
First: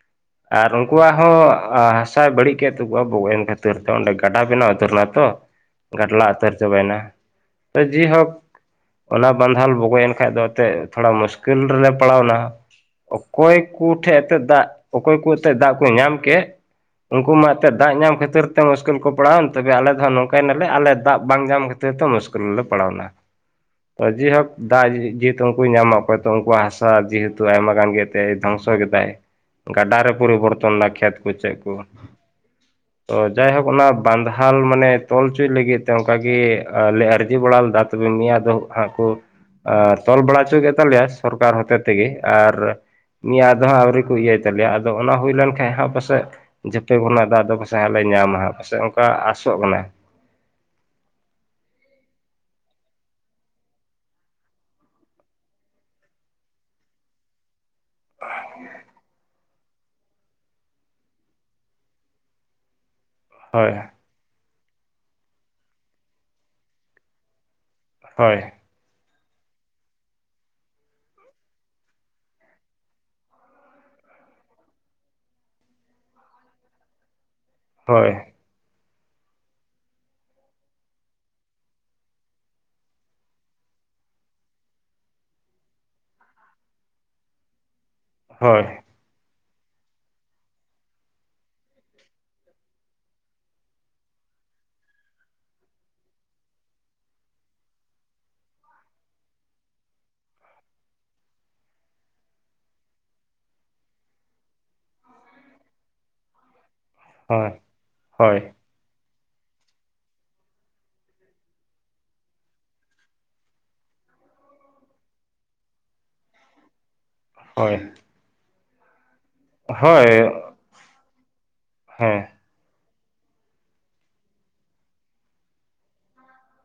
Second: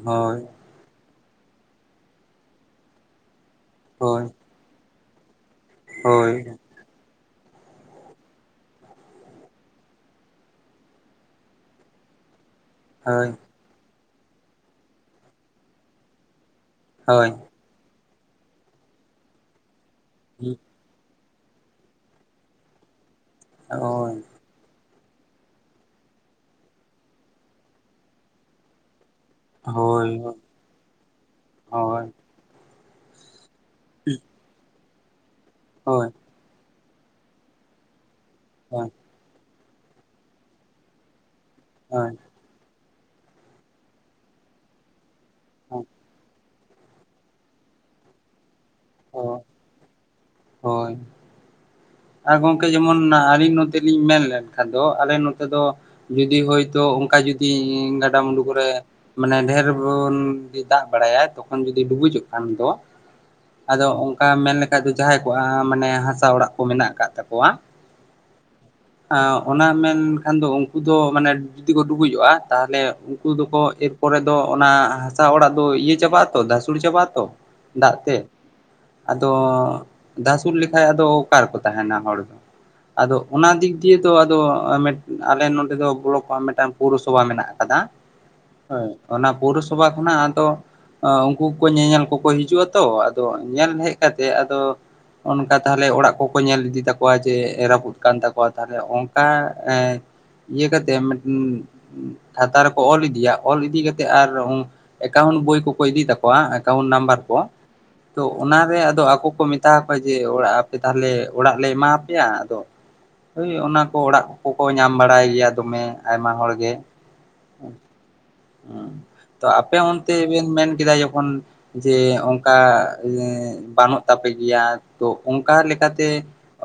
ᱦᱳᱭ᱾
ᱟᱨ ᱩᱱᱠᱩᱣᱟᱜ ᱦᱚᱸ ᱦᱟᱥᱟᱭ ᱵᱟᱹᱲᱤᱡ ᱠᱮᱜ ᱛᱟᱠᱚᱣᱟ ᱵᱚᱜᱚᱭᱮᱱ ᱠᱷᱟᱹᱛᱤᱨ ᱛᱮ ᱚᱸᱰᱮ
ᱦᱳᱭ ᱦᱳᱭ
ᱜᱟᱰᱟ ᱵᱮᱱᱟᱣ ᱩᱛᱟᱹᱨᱮᱱᱟ ᱛᱚ᱾ ᱜᱟᱰᱞᱟ
ᱦᱳᱭ
ᱩᱛᱟᱹᱨ ᱪᱟᱵᱟᱭᱮᱱᱟ ᱛᱚ ᱡᱮᱦᱳᱠ ᱚᱱᱟ ᱵᱟᱸᱫᱷᱟᱞ ᱵᱚᱜᱚᱭᱮᱱ ᱠᱷᱟᱡᱽ ᱫᱚ ᱮᱱᱛᱮᱫ ᱛᱷᱚᱲᱟ ᱢᱩᱥᱠᱤᱞ ᱨᱮᱞᱮ ᱯᱟᱲᱟᱣᱱᱟ᱾ ᱚᱠᱚᱭ ᱠᱩ ᱴᱷᱮᱡ ᱮᱱᱛᱮ ᱫᱟᱜ ᱚᱠᱚᱭ ᱠᱚ ᱮᱱᱛᱮ ᱫᱟᱜ ᱠᱩ ᱧᱟᱢ ᱠᱮᱜ
ᱦᱳᱭ
ᱩᱱᱠᱩ
ᱦᱳᱭ
ᱢᱟ ᱫᱟᱜ ᱧᱟᱢ ᱠᱷᱟᱹᱛᱤᱨ ᱛᱮ ᱢᱩᱥᱠᱤᱞ ᱠᱚ ᱯᱟᱲᱟᱣᱮᱱ ᱛᱚᱵᱮ ᱟᱞᱮ ᱫᱚᱦᱟᱜ ᱱᱚᱝᱠᱟᱭᱱᱟᱞᱮ ᱟᱞᱮ ᱫᱟᱜ ᱵᱟᱝ ᱧᱟᱢ ᱠᱷᱟᱹᱛᱤᱨ ᱛᱚ ᱢᱩᱥᱠᱤᱞ ᱨᱮᱞᱮ ᱯᱟᱲᱟᱣᱱᱟ ᱛᱚ
ᱦᱳᱭ
ᱡᱮᱦᱳᱠᱼᱼ ᱫᱟᱜ ᱡᱮᱦᱮᱛᱩ ᱩᱱᱠᱩ ᱧᱟᱢᱟ ᱚᱠᱚᱭ ᱛᱚ ᱩᱱᱠᱩᱣᱟᱜ ᱦᱟᱥᱟ ᱡᱮᱦᱮᱛᱩ ᱟᱭᱢᱟ ᱜᱟᱱ ᱜᱮ ᱛᱮ ᱫᱷᱚᱝᱥᱚ ᱠᱮᱛᱟᱭ, ᱜᱟᱰᱟ
ᱦᱳᱭ
ᱨᱮ ᱯᱩᱨᱤ ᱵᱚᱨᱛᱚᱱᱟ ᱠᱷᱮᱛ ᱠᱳ ᱪᱮᱜ ᱠᱩ᱾
ᱦᱳᱭ
ᱛᱚ ᱡᱟᱭᱦᱳᱠ ᱚᱱᱟ ᱵᱟᱱᱫᱷᱟᱞ ᱢᱟᱱᱮ ᱛᱚᱞ ᱪᱚᱭ ᱞᱟᱹᱜᱤᱫ ᱛᱮ
ᱦᱳᱭ
ᱚᱱᱠᱟᱜᱮ ᱞᱮ ᱟᱹᱨᱡᱤ ᱵᱟᱲᱟ ᱞᱮᱫᱟ ᱛᱚᱵᱮ ᱢᱮᱭᱟ ᱫᱚ ᱦᱟᱸᱜ ᱠᱩ ᱟᱨ ᱛᱚᱞ ᱵᱟᱲᱟ ᱦᱚᱪᱚ ᱠᱮᱫ ᱛᱟᱞᱮᱭᱟ᱾ ᱥᱚᱨᱠᱟᱨ ᱦᱚᱛᱮ ᱛᱮᱜᱮ
ᱦᱳᱭ
ᱟᱨ ᱱᱤᱭᱟᱹ ᱫᱚ ᱦᱟᱸ ᱟᱹᱣᱨᱤ ᱠᱚ ᱤᱭᱟᱹᱭ ᱛᱟᱞᱮᱭᱟ ᱟᱫᱚ ᱟᱫᱚ ᱚᱱᱟ ᱦᱩᱭ ᱞᱮᱱ ᱠᱷᱟᱸᱡ ᱦᱟᱸᱜ ᱯᱟᱥᱮᱜ ᱡᱷᱮᱯᱮ ᱜᱚᱱᱟᱜ ᱫᱟᱜ ᱫᱚ ᱯᱟᱥᱮᱡ ᱦᱟᱸᱜ ᱞᱮ ᱧᱟᱢᱟ ᱦᱟᱸᱜᱼᱟ᱾ ᱥᱮ ᱚᱱᱠᱟ ᱟᱥᱚᱜ ᱠᱟᱱᱟᱭ᱾
ᱦᱳᱭ᱾ ᱟᱨ ᱜᱚᱝᱠᱮ ᱡᱮᱢᱚᱱ ᱟᱹᱞᱤᱧ ᱱᱚᱛᱮ ᱞᱤᱧ ᱢᱮᱱ ᱞᱮᱱᱠᱷᱟᱱ ᱫᱚ ᱟᱞᱮ ᱱᱚᱛᱮ ᱫᱚ᱾ ᱡᱩᱫᱤ ᱦᱳᱭᱛᱳ ᱚᱱᱠᱟ ᱡᱩᱫᱤ ᱜᱟᱰᱟ ᱢᱩᱸᱰᱩ ᱠᱚᱨᱮᱼᱼ ᱢᱟᱱᱮ ᱰᱷᱮᱨ ᱵᱩᱱ ᱫᱟᱜ ᱵᱟᱲᱟᱭᱟ ᱛᱚᱠᱷᱚᱱ ᱡᱩᱫᱤ ᱰᱩᱵᱩᱡᱚᱜ ᱠᱷᱟᱱ ᱫᱚ᱾
ᱦᱳᱭ
ᱟᱫᱚ ᱚᱱᱠᱟ ᱢᱮᱱ ᱞᱮᱠᱷᱟᱡ ᱫᱚ ᱡᱟᱦᱟᱸᱭ ᱠᱚᱣᱟᱜ ᱢᱟᱱᱮ ᱦᱟᱥᱟ ᱚᱲᱟᱜ ᱠᱚ ᱢᱮᱱᱟᱜ ᱠᱟᱫ ᱛᱟᱠᱚᱣᱟ᱾
ᱦᱳᱭ
ᱚᱱᱟ ᱢᱮᱱᱠᱷᱟᱱ ᱫᱚ ᱩᱱᱠᱩ ᱫᱚ ᱢᱟᱱᱮᱼᱼ ᱡᱩᱫᱤ ᱠᱚ ᱰᱩᱵᱩᱡᱚᱜᱼᱟ ᱛᱟᱦᱞᱮ ᱩᱱᱠᱩ ᱫᱚᱠᱚ ᱮᱨ ᱯᱚᱨᱮ ᱫᱚ ᱚᱱᱟ ᱦᱟᱥᱟ ᱚᱲᱟᱜ ᱫᱚ ᱤᱭᱟᱹ ᱪᱟᱵᱟᱜᱼᱼ ᱛᱚ ᱫᱷᱟᱥᱩᱲ ᱪᱟᱵᱟᱜ-ᱟ ᱛᱚ ᱫᱟᱜ
ᱦᱳᱭ
ᱛᱮ ᱟᱫᱚ ᱫᱷᱟᱥᱩᱲ ᱞᱮᱠᱷᱟᱡ ᱟᱫᱚᱼᱼ ᱚᱠᱟᱨᱮ ᱠᱚ ᱛᱟᱦᱮᱱᱟ ᱦᱚᱲ ᱫᱚ᱾ ᱟᱫᱚ ᱚᱱᱟ ᱫᱤᱠ ᱫᱤᱭᱮ ᱫᱚ ᱟᱫᱚ ᱟᱞᱮ ᱱᱚᱰᱮ ᱫᱚ ᱵᱞᱚᱠ ᱠᱷᱚᱱ ᱢᱤᱫᱴᱟᱝ ᱯᱳᱨᱚᱥᱚᱵᱷᱟ ᱢᱮᱱᱟᱜ ᱟᱠᱟᱫᱟ᱾
ᱦᱚᱭ᱾
ᱦᱳᱭ ᱚᱱᱟ ᱯᱳᱨᱚᱥᱚᱵᱷᱟ ᱠᱷᱚᱱᱟᱜ ᱟᱫᱚ ᱟᱹ ᱩᱝᱠᱩ ᱧᱮᱧᱮᱞ ᱠᱚᱠᱚ ᱦᱤᱡᱩᱜᱼᱟ ᱛᱚ ᱟᱫᱚ ᱧᱮᱞ ᱦᱮᱜ ᱠᱟᱛᱮ ᱟᱫᱚ ᱚᱱᱠᱟ ᱛᱟᱦᱞᱮ ᱚᱲᱟᱜ ᱠᱚ ᱠᱚ ᱧᱮᱞ ᱤᱫᱤ ᱛᱟᱠᱚᱣᱟ ᱡᱮ ᱨᱟᱹᱯᱩᱫ ᱠᱟᱱ ᱛᱟᱠᱚᱣᱟ ᱛᱟᱦᱞᱮ ᱚᱝᱠᱟ ᱮᱸ ᱤᱭᱟᱹ ᱠᱟᱛᱮᱜ ᱢᱤᱫᱴᱮᱱ ᱠᱷᱟᱛᱟ ᱨᱮᱠᱚ ᱚᱞ ᱤᱫᱤᱭᱟ ᱚᱞ ᱤᱫᱤ ᱠᱟᱛᱮᱜ ᱟᱨ ᱮᱠᱟᱣᱩᱱᱴ ᱵᱳᱭ ᱠᱚᱠᱚ ᱤᱫᱤ ᱛᱟᱠᱚᱣᱟ, ᱮᱠᱟᱣᱩᱴ ᱱᱟᱢᱵᱟᱨ᱾ ᱠᱚᱣᱟ,
ᱦᱳᱭ
ᱛᱚ
ᱦᱳᱭ
ᱚᱱᱟᱨᱮ ᱟᱫᱚ ᱟᱠᱚ ᱠᱚ ᱢᱮᱛᱟ ᱠᱚᱣᱟ ᱡᱮ ᱚᱲᱟᱜ ᱟᱯᱮ ᱫᱚ ᱛᱟᱦᱟᱞᱮ ᱚᱲᱟᱜ ᱞᱮ ᱮᱢᱟᱣ ᱯᱮᱭᱟ ᱟᱫᱚ ᱳᱭ ᱚᱱᱟ ᱠᱚ ᱚᱲᱟᱜ ᱠᱚᱠᱚ ᱧᱟᱢ ᱵᱟᱲᱟᱭ ᱜᱮᱭᱟ, ᱫᱚᱢᱮ ᱟᱭᱢᱟ ᱦᱚᱲ ᱜᱮ᱾
ᱦᱚᱭ᱾
[unintelligible] ᱛᱚ ᱟᱯᱮ ᱚᱱᱛᱮ
ᱦᱳᱭ
ᱵᱤᱱ ᱢᱮᱱ ᱠᱮᱫᱟ ᱡᱚᱠᱷᱚᱱ ᱡᱮ
ᱦᱮᱸ
ᱚᱱ ᱠᱟ [unintelligible] ᱵᱟᱹᱱᱩᱜ ᱛᱟᱯᱮ ᱜᱮᱭᱟ ᱛᱚ ᱚᱱᱠᱟ ᱞᱮᱠᱟᱛᱮ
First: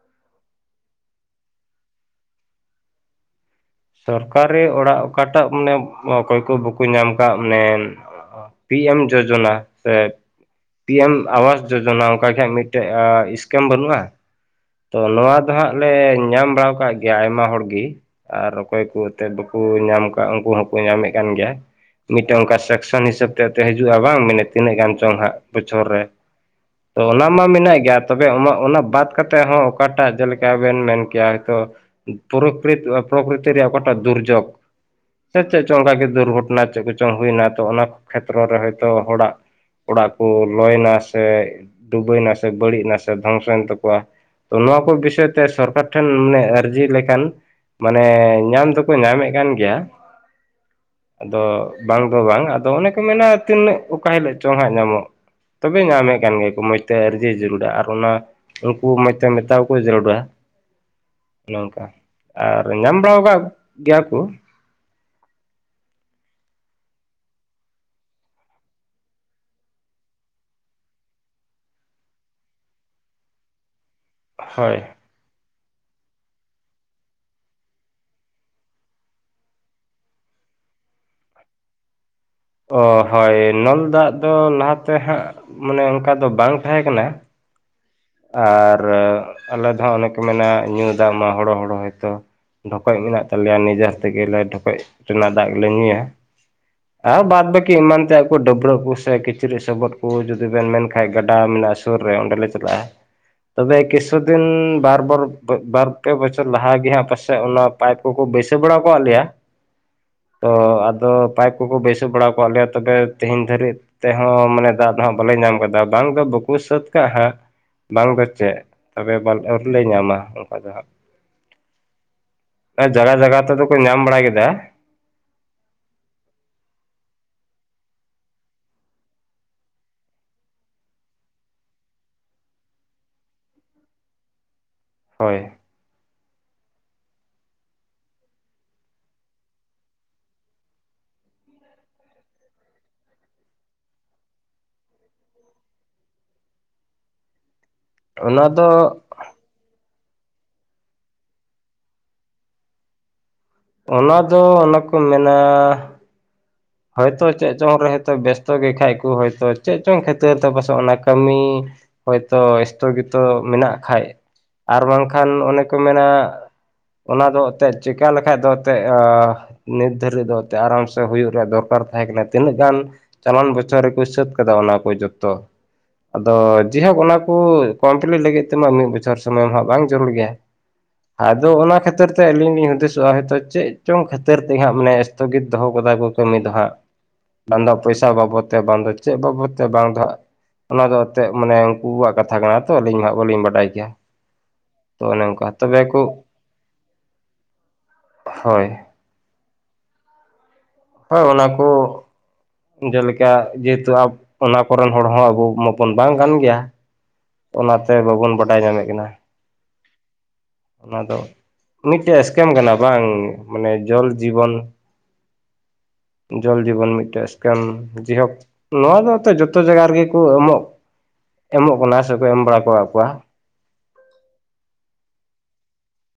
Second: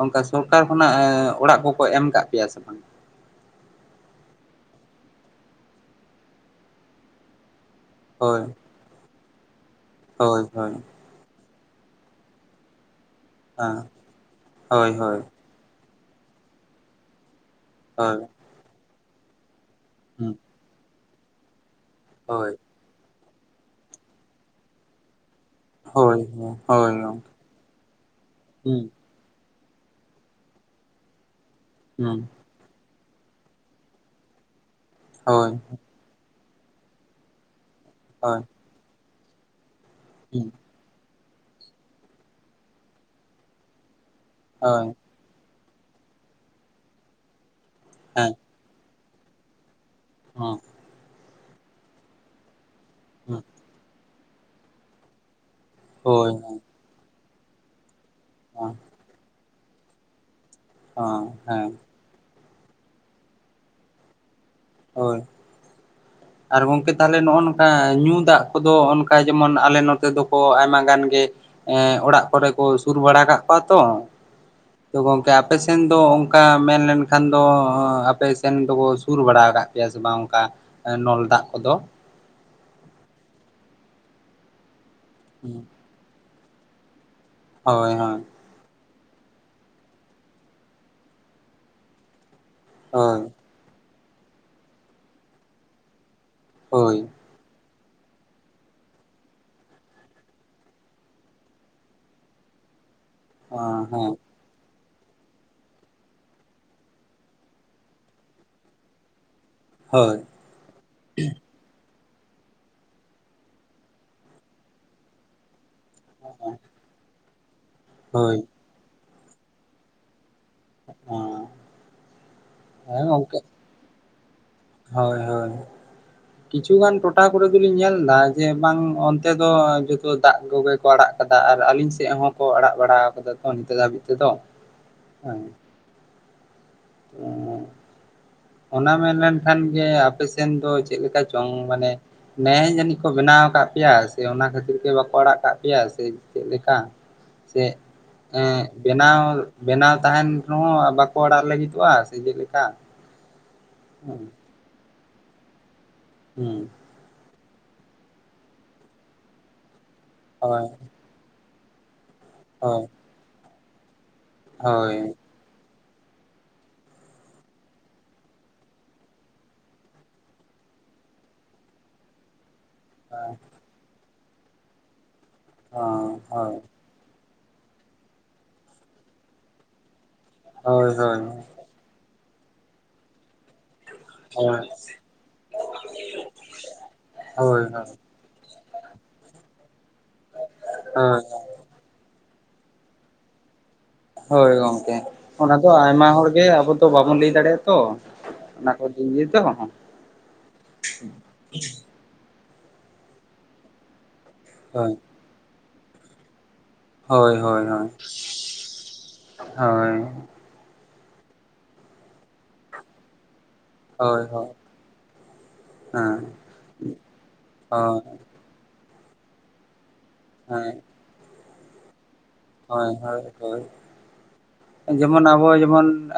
ᱚᱝᱠᱟ ᱥᱚᱨᱠᱟᱨ ᱠᱷᱚᱱᱟᱜ ᱟᱹ ᱚᱲᱟᱜ ᱠᱚᱠᱚ ᱮᱢ ᱠᱟᱜ ᱯᱮᱭᱟ ᱥᱮ ᱵᱟᱝ?
ᱥᱚᱨᱠᱟᱨᱤ ᱚᱲᱟᱜ ᱚᱠᱟᱴᱟᱜ ᱢᱟᱱᱮ ᱚᱠᱚᱭ ᱠᱚ ᱵᱟᱠᱩ ᱧᱟᱢ ᱠᱟᱜ ᱱᱮ
ᱦᱳᱭ
ᱯᱤ ᱮᱢ ᱡᱳᱡᱚᱱᱟ ᱥᱮ
ᱦᱳᱭ ᱦᱳᱭ
ᱯᱤ ᱮᱢ ᱟᱣᱟᱥ ᱡᱳᱡᱚᱱᱟ ᱚᱱᱠᱟ ᱜᱮ ᱦᱟᱸᱜ ᱢᱤᱫᱴᱮᱡ ᱟ ᱤᱥ ᱠᱮᱢ
ᱦᱮᱸ
ᱵᱟᱹᱱᱩᱜᱼᱟ᱾
ᱦᱳᱭ
ᱛᱚ
ᱦᱳᱭ
ᱱᱚᱣᱟ ᱫᱚ ᱦᱟᱸᱜ ᱞᱮ ᱧᱟᱢ ᱵᱟᱲᱟᱣ ᱠᱟᱜ ᱜᱮᱭᱟ, ᱟᱭᱢᱟ ᱦᱚᱲᱜᱤ
ᱦᱳᱭ
ᱟᱨ ᱚᱠᱚᱭ ᱠᱚ ᱛᱮ ᱵᱟᱠᱩ ᱧᱟᱢ ᱠᱟᱜ
ᱦᱩᱸ
ᱩᱝᱠᱩ ᱦᱚᱸᱠᱚ ᱧᱟᱢᱮᱜ ᱠᱟᱱ ᱜᱮᱭᱟ ᱢᱤᱫᱴᱮᱱ
ᱦᱳᱭ
ᱚᱝᱠᱟ ᱥᱮ ᱥᱚᱱ ᱦᱤᱥᱟᱹᱵ ᱛᱮ-ᱛᱮ ᱦᱤᱡᱩᱜᱼᱟ ᱵᱟᱝ ᱢᱮᱱᱮᱜ ᱛᱤᱱᱟᱹᱜ ᱜᱟᱱ ᱪᱚᱝ ᱦᱟᱸᱜ᱾ ᱵᱚᱪᱷᱚᱨ ᱨᱮ,
ᱦᱳᱭ ᱦᱳᱭ
ᱛᱚ
ᱦᱩᱸ
ᱚᱱᱟ ᱢᱟ ᱢᱮᱱᱟᱜ ᱜᱮᱭᱟ, ᱛᱚᱵᱮ ᱚᱱᱟ-ᱚᱱᱟ-ᱚᱱᱟ ᱵᱟᱫ ᱛᱮ ᱦᱚᱸ ᱚᱠᱟᱴᱟᱜ ᱡᱮᱞᱮᱠᱟ ᱵᱮᱱ ᱢᱮᱱ ᱠᱮᱭᱟ ᱛᱚ
ᱦᱩᱸ
ᱯᱩᱨᱟᱹᱯᱩᱨᱤ ᱯᱨᱚᱠᱨᱤᱛᱤ ᱨᱮᱭᱟᱜ ᱚᱠᱟᱴᱟᱜ ᱫᱩᱨᱡᱜᱽ ᱥᱮ
ᱦᱳᱭ
ᱪᱮᱫ ᱪᱚᱝ ᱚᱱᱠᱟᱜᱮ ᱫᱩᱨᱜᱷᱚᱴᱚᱱᱟ ᱪᱮᱫ ᱠᱚᱪᱚᱝ ᱦᱩᱭᱱᱟ ᱛᱚ ᱚᱱᱟ
ᱦᱳᱭ
ᱠᱷᱮᱛᱨᱚ ᱨᱮ ᱦᱚᱳᱭᱛᱳ ᱦᱚᱲᱟᱜ ᱚᱲᱟᱜ ᱠᱩ
ᱦᱩᱸ
ᱞᱚᱭᱱᱟ᱾ ᱥᱮ ᱰᱩᱵᱟᱹᱭ ᱱᱟᱥᱮ, ᱵᱟᱹᱲᱤᱜ ᱱᱟᱥᱮ, ᱫᱷᱚᱝᱥᱚᱭᱮᱱ ᱛᱟᱠᱚᱣᱟ᱾ ᱱᱚᱣᱟ
ᱦᱳᱭ
ᱠᱚ ᱵᱤᱥᱚᱭ ᱛᱮ ᱥᱚᱨᱠᱟᱨ ᱴᱷᱮᱱ ᱢᱟᱱᱮ ᱟᱹᱨᱡᱤ ᱞᱮᱠᱷᱟᱱ ᱢᱟᱱᱮ
ᱦᱮᱸ
ᱧᱟᱢ ᱫᱚ ᱧᱟᱢᱮᱜ ᱠᱟᱱ ᱜᱮᱭᱟ᱾
[inaudible]
ᱟᱫᱚ ᱵᱟᱝ ᱫᱚ ᱵᱟᱝ ᱟᱫᱚ ᱚᱱᱮ ᱠᱚ ᱢᱮᱱᱟ
ᱦᱩᱸ
ᱛᱤᱱᱟᱹᱜ ᱚᱠᱟ ᱦᱤᱞᱳᱜ ᱪᱚᱝ ᱦᱟᱸᱜ ᱧᱟᱢᱚᱜ᱾ ᱛᱚᱵᱮ ᱧᱟᱢᱮ
ᱦᱳᱭ
ᱠᱟᱱ ᱜᱤᱭᱟ ᱠᱩ ᱢᱚᱡᱽ ᱛᱮ ᱟᱹᱨᱡᱤ ᱡᱟᱹᱨᱩᱲᱟ ᱟᱨ ᱚᱱᱟ ᱩᱱᱠᱩ ᱢᱚᱡᱽ ᱛᱮ ᱢᱮᱛᱟᱣ ᱠᱩ ᱡᱟᱹᱨᱩᱲᱟ, ᱚᱱᱟᱝ
ᱦᱮᱸ
ᱠᱟ᱾ ᱟᱨ ᱧᱟᱢ ᱵᱟᱲᱟᱣ ᱠᱟᱜ ᱜᱤᱭᱟ ᱠᱩ᱾
ᱦᱳᱭ᱾ ᱟᱨ ᱜᱚᱢᱠᱮ ᱛᱟᱦᱚᱞᱮ ᱱᱚᱜᱼᱚ ᱱᱚᱝᱠᱟ ᱧᱩ ᱫᱟᱜ ᱠᱚᱫᱚ ᱚᱱᱠᱟ ᱡᱮᱢᱚᱱ ᱟᱞᱮ ᱱᱚᱛᱮ ᱫᱚᱠᱚ ᱟᱭᱢᱟ ᱜᱟᱱ ᱜᱮ ᱮ ᱚᱲᱟᱜ ᱠᱚᱨᱮ ᱠᱩ ᱥᱩᱨ ᱵᱟᱲᱟ ᱠᱟᱜ ᱠᱚᱣᱟ ᱛᱚ᱾
ᱦᱳᱭ᱾
ᱛᱚ ᱜᱚᱝᱠᱮ ᱟᱯᱮᱥᱱ ᱫᱚ ᱚᱝᱠᱟ ᱢᱮᱱᱞᱱᱠᱷᱟᱱ ᱫᱚ ᱟᱯᱮᱥᱱ ᱫᱚᱵᱚ ᱥᱩᱨ ᱵᱟᱲᱟ ᱠᱟᱜ ᱯᱮᱭᱟ ᱥᱮ ᱵᱟᱝ ᱚᱝᱠᱟ, ᱮ ᱱᱚᱞ ᱫᱟᱜ ᱠᱚᱫᱚ?
ᱚ ᱦᱳᱭ ᱱᱚᱞ ᱫᱟᱜ ᱫᱚ ᱞᱟᱦᱟᱛᱮ ᱦᱟᱸᱜ ᱢᱟᱱᱮ ᱚᱝᱠᱟ ᱫᱚ ᱵᱟᱝ ᱛᱟᱦᱮᱸ ᱠᱟᱱᱟ᱾
ᱦᱳᱭ ᱦᱳᱭ᱾
ᱟᱨ ᱟᱞᱮ ᱫᱚ ᱦᱟᱸᱜ ᱚᱱᱮ ᱠᱚ ᱢᱮᱱᱟ ᱧᱩ ᱫᱟᱜ ᱢᱟ ᱦᱚᱲᱚ ᱦᱚᱲᱚ ᱦᱚᱭᱛᱚ᱾ ᱰᱷᱚᱠᱚᱡ
ᱦᱳᱭ
ᱢᱮᱱᱟᱜ ᱛᱟᱞᱮᱭᱟ ᱱᱤᱡᱮᱨ ᱛᱮᱜᱮᱞᱮ ᱰᱷᱚᱠᱚᱡ ᱨᱮᱱᱟᱜ ᱫᱟᱜ ᱜᱮᱞᱮ ᱧᱩᱭᱟ᱾
ᱦᱳᱭ᱾
ᱛᱟᱣ ᱵᱟᱫ ᱵᱟᱹᱠᱤ ᱮᱢᱟᱱ ᱛᱮᱭᱟᱜ ᱠᱚ ᱰᱟᱹᱵᱨᱟᱹᱜ ᱠᱩ ᱥᱮ ᱠᱤᱪᱨᱤ ᱥᱚᱵᱚᱫ ᱠᱩ ᱡᱩᱫᱤ ᱵᱮᱱ ᱢᱮᱱ ᱠᱷᱟᱱᱡ ᱜᱟᱰᱟ ᱢᱮᱱᱟᱜ ᱥᱮ ᱥᱩᱨ ᱨᱮ ᱚᱸᱰᱮᱞ ᱞᱮ ᱪᱟᱞᱟᱜᱼᱟ᱾ ᱛᱚᱵᱮ
ᱦᱮᱸ
ᱠᱮᱥᱳᱫ ᱫᱤᱱ ᱵᱟᱨ ᱵᱟᱨ ᱵᱟᱨ ᱯᱮ ᱵᱚᱪᱷᱚᱨ ᱞᱟᱦᱟ ᱜᱮ ᱦᱟᱸᱜ ᱯᱟᱥᱮᱫ ᱚᱱᱟ ᱯᱟᱭᱤᱯ ᱠᱚᱠᱚ ᱵᱟᱹᱭᱥᱟᱹᱣ ᱵᱟᱲᱟ ᱠᱟᱫ ᱞᱮᱭᱟ᱾
ᱦᱳᱭ
ᱛᱚ ᱟᱫᱚ ᱯᱟᱭᱤᱯ ᱠᱩᱠᱚ ᱵᱟᱹᱭᱥᱟᱣ ᱵᱟᱲᱟ ᱟᱠᱟᱫ ᱞᱮᱭᱟ᱾ ᱛᱚᱵᱮ ᱛᱮᱦᱤᱧ ᱫᱷᱟᱹᱨᱤᱡ ᱛᱮᱦᱚᱸ ᱢᱟᱱᱮ ᱫᱟᱜ ᱦᱟᱸᱜ ᱵᱟᱞᱮ ᱧᱟᱢ ᱠᱟᱫᱟ᱾ ᱵᱟᱝ ᱫᱚ ᱵᱟᱠᱚ ᱥᱟᱹᱛ ᱠᱟᱜ ᱦᱟᱸᱜ᱾ ᱵᱟᱝ ᱫᱚ
ᱦᱳᱭ
ᱪᱮᱜ, ᱛᱚᱵᱮ ᱟᱹᱣᱨᱤᱞᱮ ᱧᱟᱢᱟ ᱚᱝᱠᱟ ᱫᱚ ᱦᱟᱸᱜ᱾ ᱟᱨ
ᱦᱮᱸ
ᱡᱟᱜᱟ ᱡᱟᱜᱟ
ᱜᱚᱝᱠᱮ
ᱛᱮᱫᱚ ᱠᱚ ᱧᱟᱢ ᱵᱟᱲᱟ ᱠᱮᱫᱟ᱾
ᱦᱳᱭ ᱦᱳᱭ᱾
[unintelligible]
ᱠᱤᱪᱷᱩ ᱜᱟᱱ ᱴᱚᱴᱷᱟ ᱠᱚᱨᱮ ᱫᱚᱞᱤᱧ ᱧᱮᱞ ᱫᱟ ᱡᱮ ᱵᱟᱝ ᱚᱱᱛᱮ ᱫᱚ ᱡᱷᱚᱛᱚ ᱫᱟᱜ ᱠᱚᱜᱮ ᱠᱚ ᱟᱲᱟᱜ ᱠᱟᱫᱟ ᱟᱨ ᱟᱹᱞᱤᱧ ᱥᱮᱫ ᱦᱚᱸᱠᱚ ᱟᱲᱟᱜ ᱵᱟᱲᱟ ᱠᱟᱫᱟ ᱛᱚ ᱱᱤᱛᱚᱜ ᱫᱷᱟᱹᱵᱤᱡ ᱛᱮᱫᱚ᱾
ᱦᱳᱭ᱾
ᱛᱚ ᱚᱱᱟ ᱢᱮᱱ ᱞᱮᱱᱠᱷᱟᱱ ᱜᱮ ᱟᱯᱮᱥᱮᱱ ᱫᱚ ᱪᱮᱫ ᱞᱮᱠᱟ ᱪᱚᱝ ᱢᱟᱱᱮ ᱱᱮᱭ ᱡᱟᱹᱱᱤᱡ ᱠᱚ ᱵᱮᱱᱟᱣ ᱠᱟᱜ ᱯᱮᱭᱟ, ᱥᱮ ᱚᱱᱟ ᱠᱷᱟᱹᱛᱤᱨ ᱜᱮ ᱵᱟᱠᱚ ᱟᱲᱟᱜ ᱠᱟᱫ ᱯᱮᱭᱟ, ᱥᱮ ᱪᱮᱫ ᱞᱮᱠᱟ, ᱪᱮᱜ?
ᱚᱱᱟ
ᱮᱸᱜ
ᱫᱚ
ᱵᱮᱱᱟᱣ ᱵᱮᱱᱟᱣ ᱛᱟᱦᱮᱸᱱ ᱨᱮᱦᱚᱸ ᱵᱟᱠᱚ ᱟᱲᱟᱜ ᱞᱟᱹᱜᱤᱛᱚᱜᱼᱟ ᱥᱮ ᱪᱮᱫᱮᱠᱟ?
ᱚᱱᱟ ᱫᱚ ᱚᱱᱟ ᱠᱚ ᱢᱮᱱᱟ
ᱦᱩᱸ᱾
ᱦᱳᱭᱛᱚ ᱪᱮᱜ ᱪᱚ ᱨᱮᱦᱳᱭᱛᱚ ᱵᱮᱥᱛᱚ ᱜᱮ ᱠᱷᱟᱡ ᱠᱚ ᱦᱳᱭᱛᱳ ᱪᱮᱫ ᱪᱚᱝ ᱠᱷᱟᱹᱛᱟᱹᱨ ᱛᱮ
ᱦᱳᱭ
ᱯᱟᱥᱮ ᱚᱱᱟ ᱠᱟᱹᱢᱤ ᱦᱳᱭᱛᱳ
ᱦᱳᱭ
ᱮᱥᱛᱚᱜᱤᱛᱚ ᱢᱮᱱᱟᱜ ᱠᱷᱟᱡ ᱟᱨ
ᱦᱳᱭ
ᱵᱟᱝ ᱠᱷᱟᱱ ᱚᱱᱮ ᱠᱚ ᱢᱮᱱᱟ ᱚᱱᱟ ᱫᱚ ᱛᱮᱫ ᱪᱮᱠᱟ ᱞᱮᱠᱷᱟᱡ ᱫᱚ ᱛᱮᱜ ᱱᱤᱛ ᱫᱷᱟᱹᱨᱤᱡ ᱫᱚ ᱛᱮᱜ ᱟᱨᱟᱢ ᱥᱮ ᱦᱩᱭᱩᱜ ᱨᱮᱭᱟᱜ ᱫᱚᱨ ᱠᱟᱨ ᱛᱟᱦᱮᱸ ᱠᱟᱱᱟ᱾ ᱛᱤᱱᱟᱹᱜ ᱜᱟᱱ ᱪᱟᱞᱟᱣᱮᱱ ᱵᱚᱪᱷᱚᱨ ᱨᱮᱠᱚ ᱦᱤᱥᱟᱹᱛ ᱠᱟᱫᱟ ᱚᱱᱟ ᱠᱚ ᱡᱷᱚᱛᱚ᱾
ᱦᱳᱭ
ᱟᱫᱚ
ᱦᱳᱭ
ᱡᱮᱦᱳᱠ ᱚᱱᱟ ᱠᱩ ᱠᱚᱢᱯᱞᱤᱴ ᱞᱟᱹᱜᱤᱫ ᱛᱮᱢᱟ ᱢᱤᱫ ᱵᱚᱪᱷᱚᱨ ᱥᱚᱢᱚᱭ ᱢᱟ ᱦᱟᱸᱜ ᱵᱟᱝ ᱡᱩᱲᱩᱲ ᱜᱮᱭᱟ᱾
ᱦᱳᱭ ᱦᱳᱭ
ᱟᱫᱚ ᱚᱱᱟ ᱠᱷᱟᱹᱛᱤᱨ ᱛᱮ ᱟᱹᱞᱤᱧ ᱞᱤᱧ ᱦᱩᱫᱤᱥᱚᱜᱼᱟ ᱦᱳᱭᱛᱚ ᱪᱮᱜ ᱪᱚᱝ ᱠᱷᱟᱹᱛᱤᱨ ᱛᱮ
ᱦᱳᱭ
ᱦᱟᱸᱜ ᱢᱟᱱᱮ ᱮᱥᱛᱷᱚᱜᱤᱛ ᱫᱚᱦᱚ ᱠᱟᱫᱟ ᱠᱚ ᱠᱟᱹᱢᱤ ᱫᱚ ᱦᱟᱸᱜ᱾ ᱵᱟᱝ
ᱦᱳᱭ
ᱫᱚ ᱯᱚᱭᱥᱟ ᱵᱟᱵᱚᱫ ᱛᱮ ᱵᱟᱝ ᱫᱚ ᱪᱮᱫ ᱵᱟᱵᱚᱫ ᱛᱮ ᱵᱟᱝ ᱫᱚ ᱦᱟᱸᱜ ᱚᱱᱟ ᱫᱚ
ᱦᱳᱭ
ᱮᱱᱛᱮᱫ ᱢᱟᱱᱮ ᱩᱱᱠᱩᱣᱟᱜ ᱠᱟᱛᱷᱟ ᱠᱟᱱᱟ ᱛᱚ ᱟᱹᱞᱤᱧ ᱢᱟ ᱵᱟᱹᱞᱤᱧ ᱵᱟᱰᱟᱭ ᱠᱮᱭᱟ᱾
ᱦᱳᱭ ᱜᱚᱢᱠᱮ᱾ ᱚᱱᱟ ᱫᱚ ᱟᱭᱢᱟ ᱦᱚᱲ ᱜᱮ ᱟᱵᱚ ᱫᱚ ᱵᱟᱵᱚᱱ ᱞᱟᱹᱭ ᱫᱟᱲᱮᱭᱟᱜᱼᱟ ᱛᱚ,
ᱦᱳᱭ
ᱚᱱᱟ ᱠᱚ ᱤᱢᱱᱤ ᱛᱮ ᱵᱟᱠᱷᱟᱱ
ᱦᱳᱭ ᱚᱱᱟ ᱠᱩ ᱡᱮᱞᱮᱠᱟ ᱡᱮᱦᱮᱛᱩ ᱟᱵ ᱚᱱᱟ ᱠᱚᱨᱮᱱ ᱦᱚᱲ ᱦᱚᱸ ᱟᱵᱩ ᱢᱟᱜ ᱵᱚᱱ ᱵᱟᱝ ᱠᱟᱱ ᱜᱮᱭᱟ,
ᱦᱳᱭ ᱦᱳᱭ ᱦᱳᱭ
ᱚᱱᱟᱛᱮ ᱵᱟᱵᱚᱱ ᱵᱟᱰᱟᱭ ᱧᱟᱢᱮᱫ ᱠᱟᱱᱟ᱾
ᱦᱳᱭ
ᱚᱱᱟ ᱫᱚ ᱢᱤᱫᱴᱮᱡ ᱮᱥᱠᱮᱢ ᱠᱟᱱᱟ ᱵᱟᱝ? ᱢᱟᱱᱮ ᱡᱚᱞ
ᱦᱳᱭ ᱦᱳᱭ
ᱡᱤᱵᱚᱱ
ᱦᱮᱸ
ᱡᱚᱞ ᱡᱤᱵᱚᱱ ᱢᱤᱫᱴᱮᱡ ᱮᱥᱠᱮᱢ
ᱦᱳᱭ
ᱡᱮ ᱦᱚᱠ ᱱᱚᱣᱟ ᱫᱚ ᱮᱛᱮᱜ ᱡᱚᱛᱚ ᱡᱟᱜᱟ ᱨᱮᱜᱮ ᱠᱚ ᱮᱢᱚᱜ
ᱦᱮᱸ
ᱮᱢᱚᱜ ᱠᱟᱱᱟ, ᱥᱮᱠᱚ ᱮᱢ ᱵᱟᱲᱟ ᱠᱟᱜ
ᱦᱳᱭ
ᱠᱚᱣᱟ
ᱦᱳᱭ ᱦᱳᱭ, ᱡᱮᱢᱚᱱ ᱟᱵᱚ ᱡᱮᱢᱚᱱ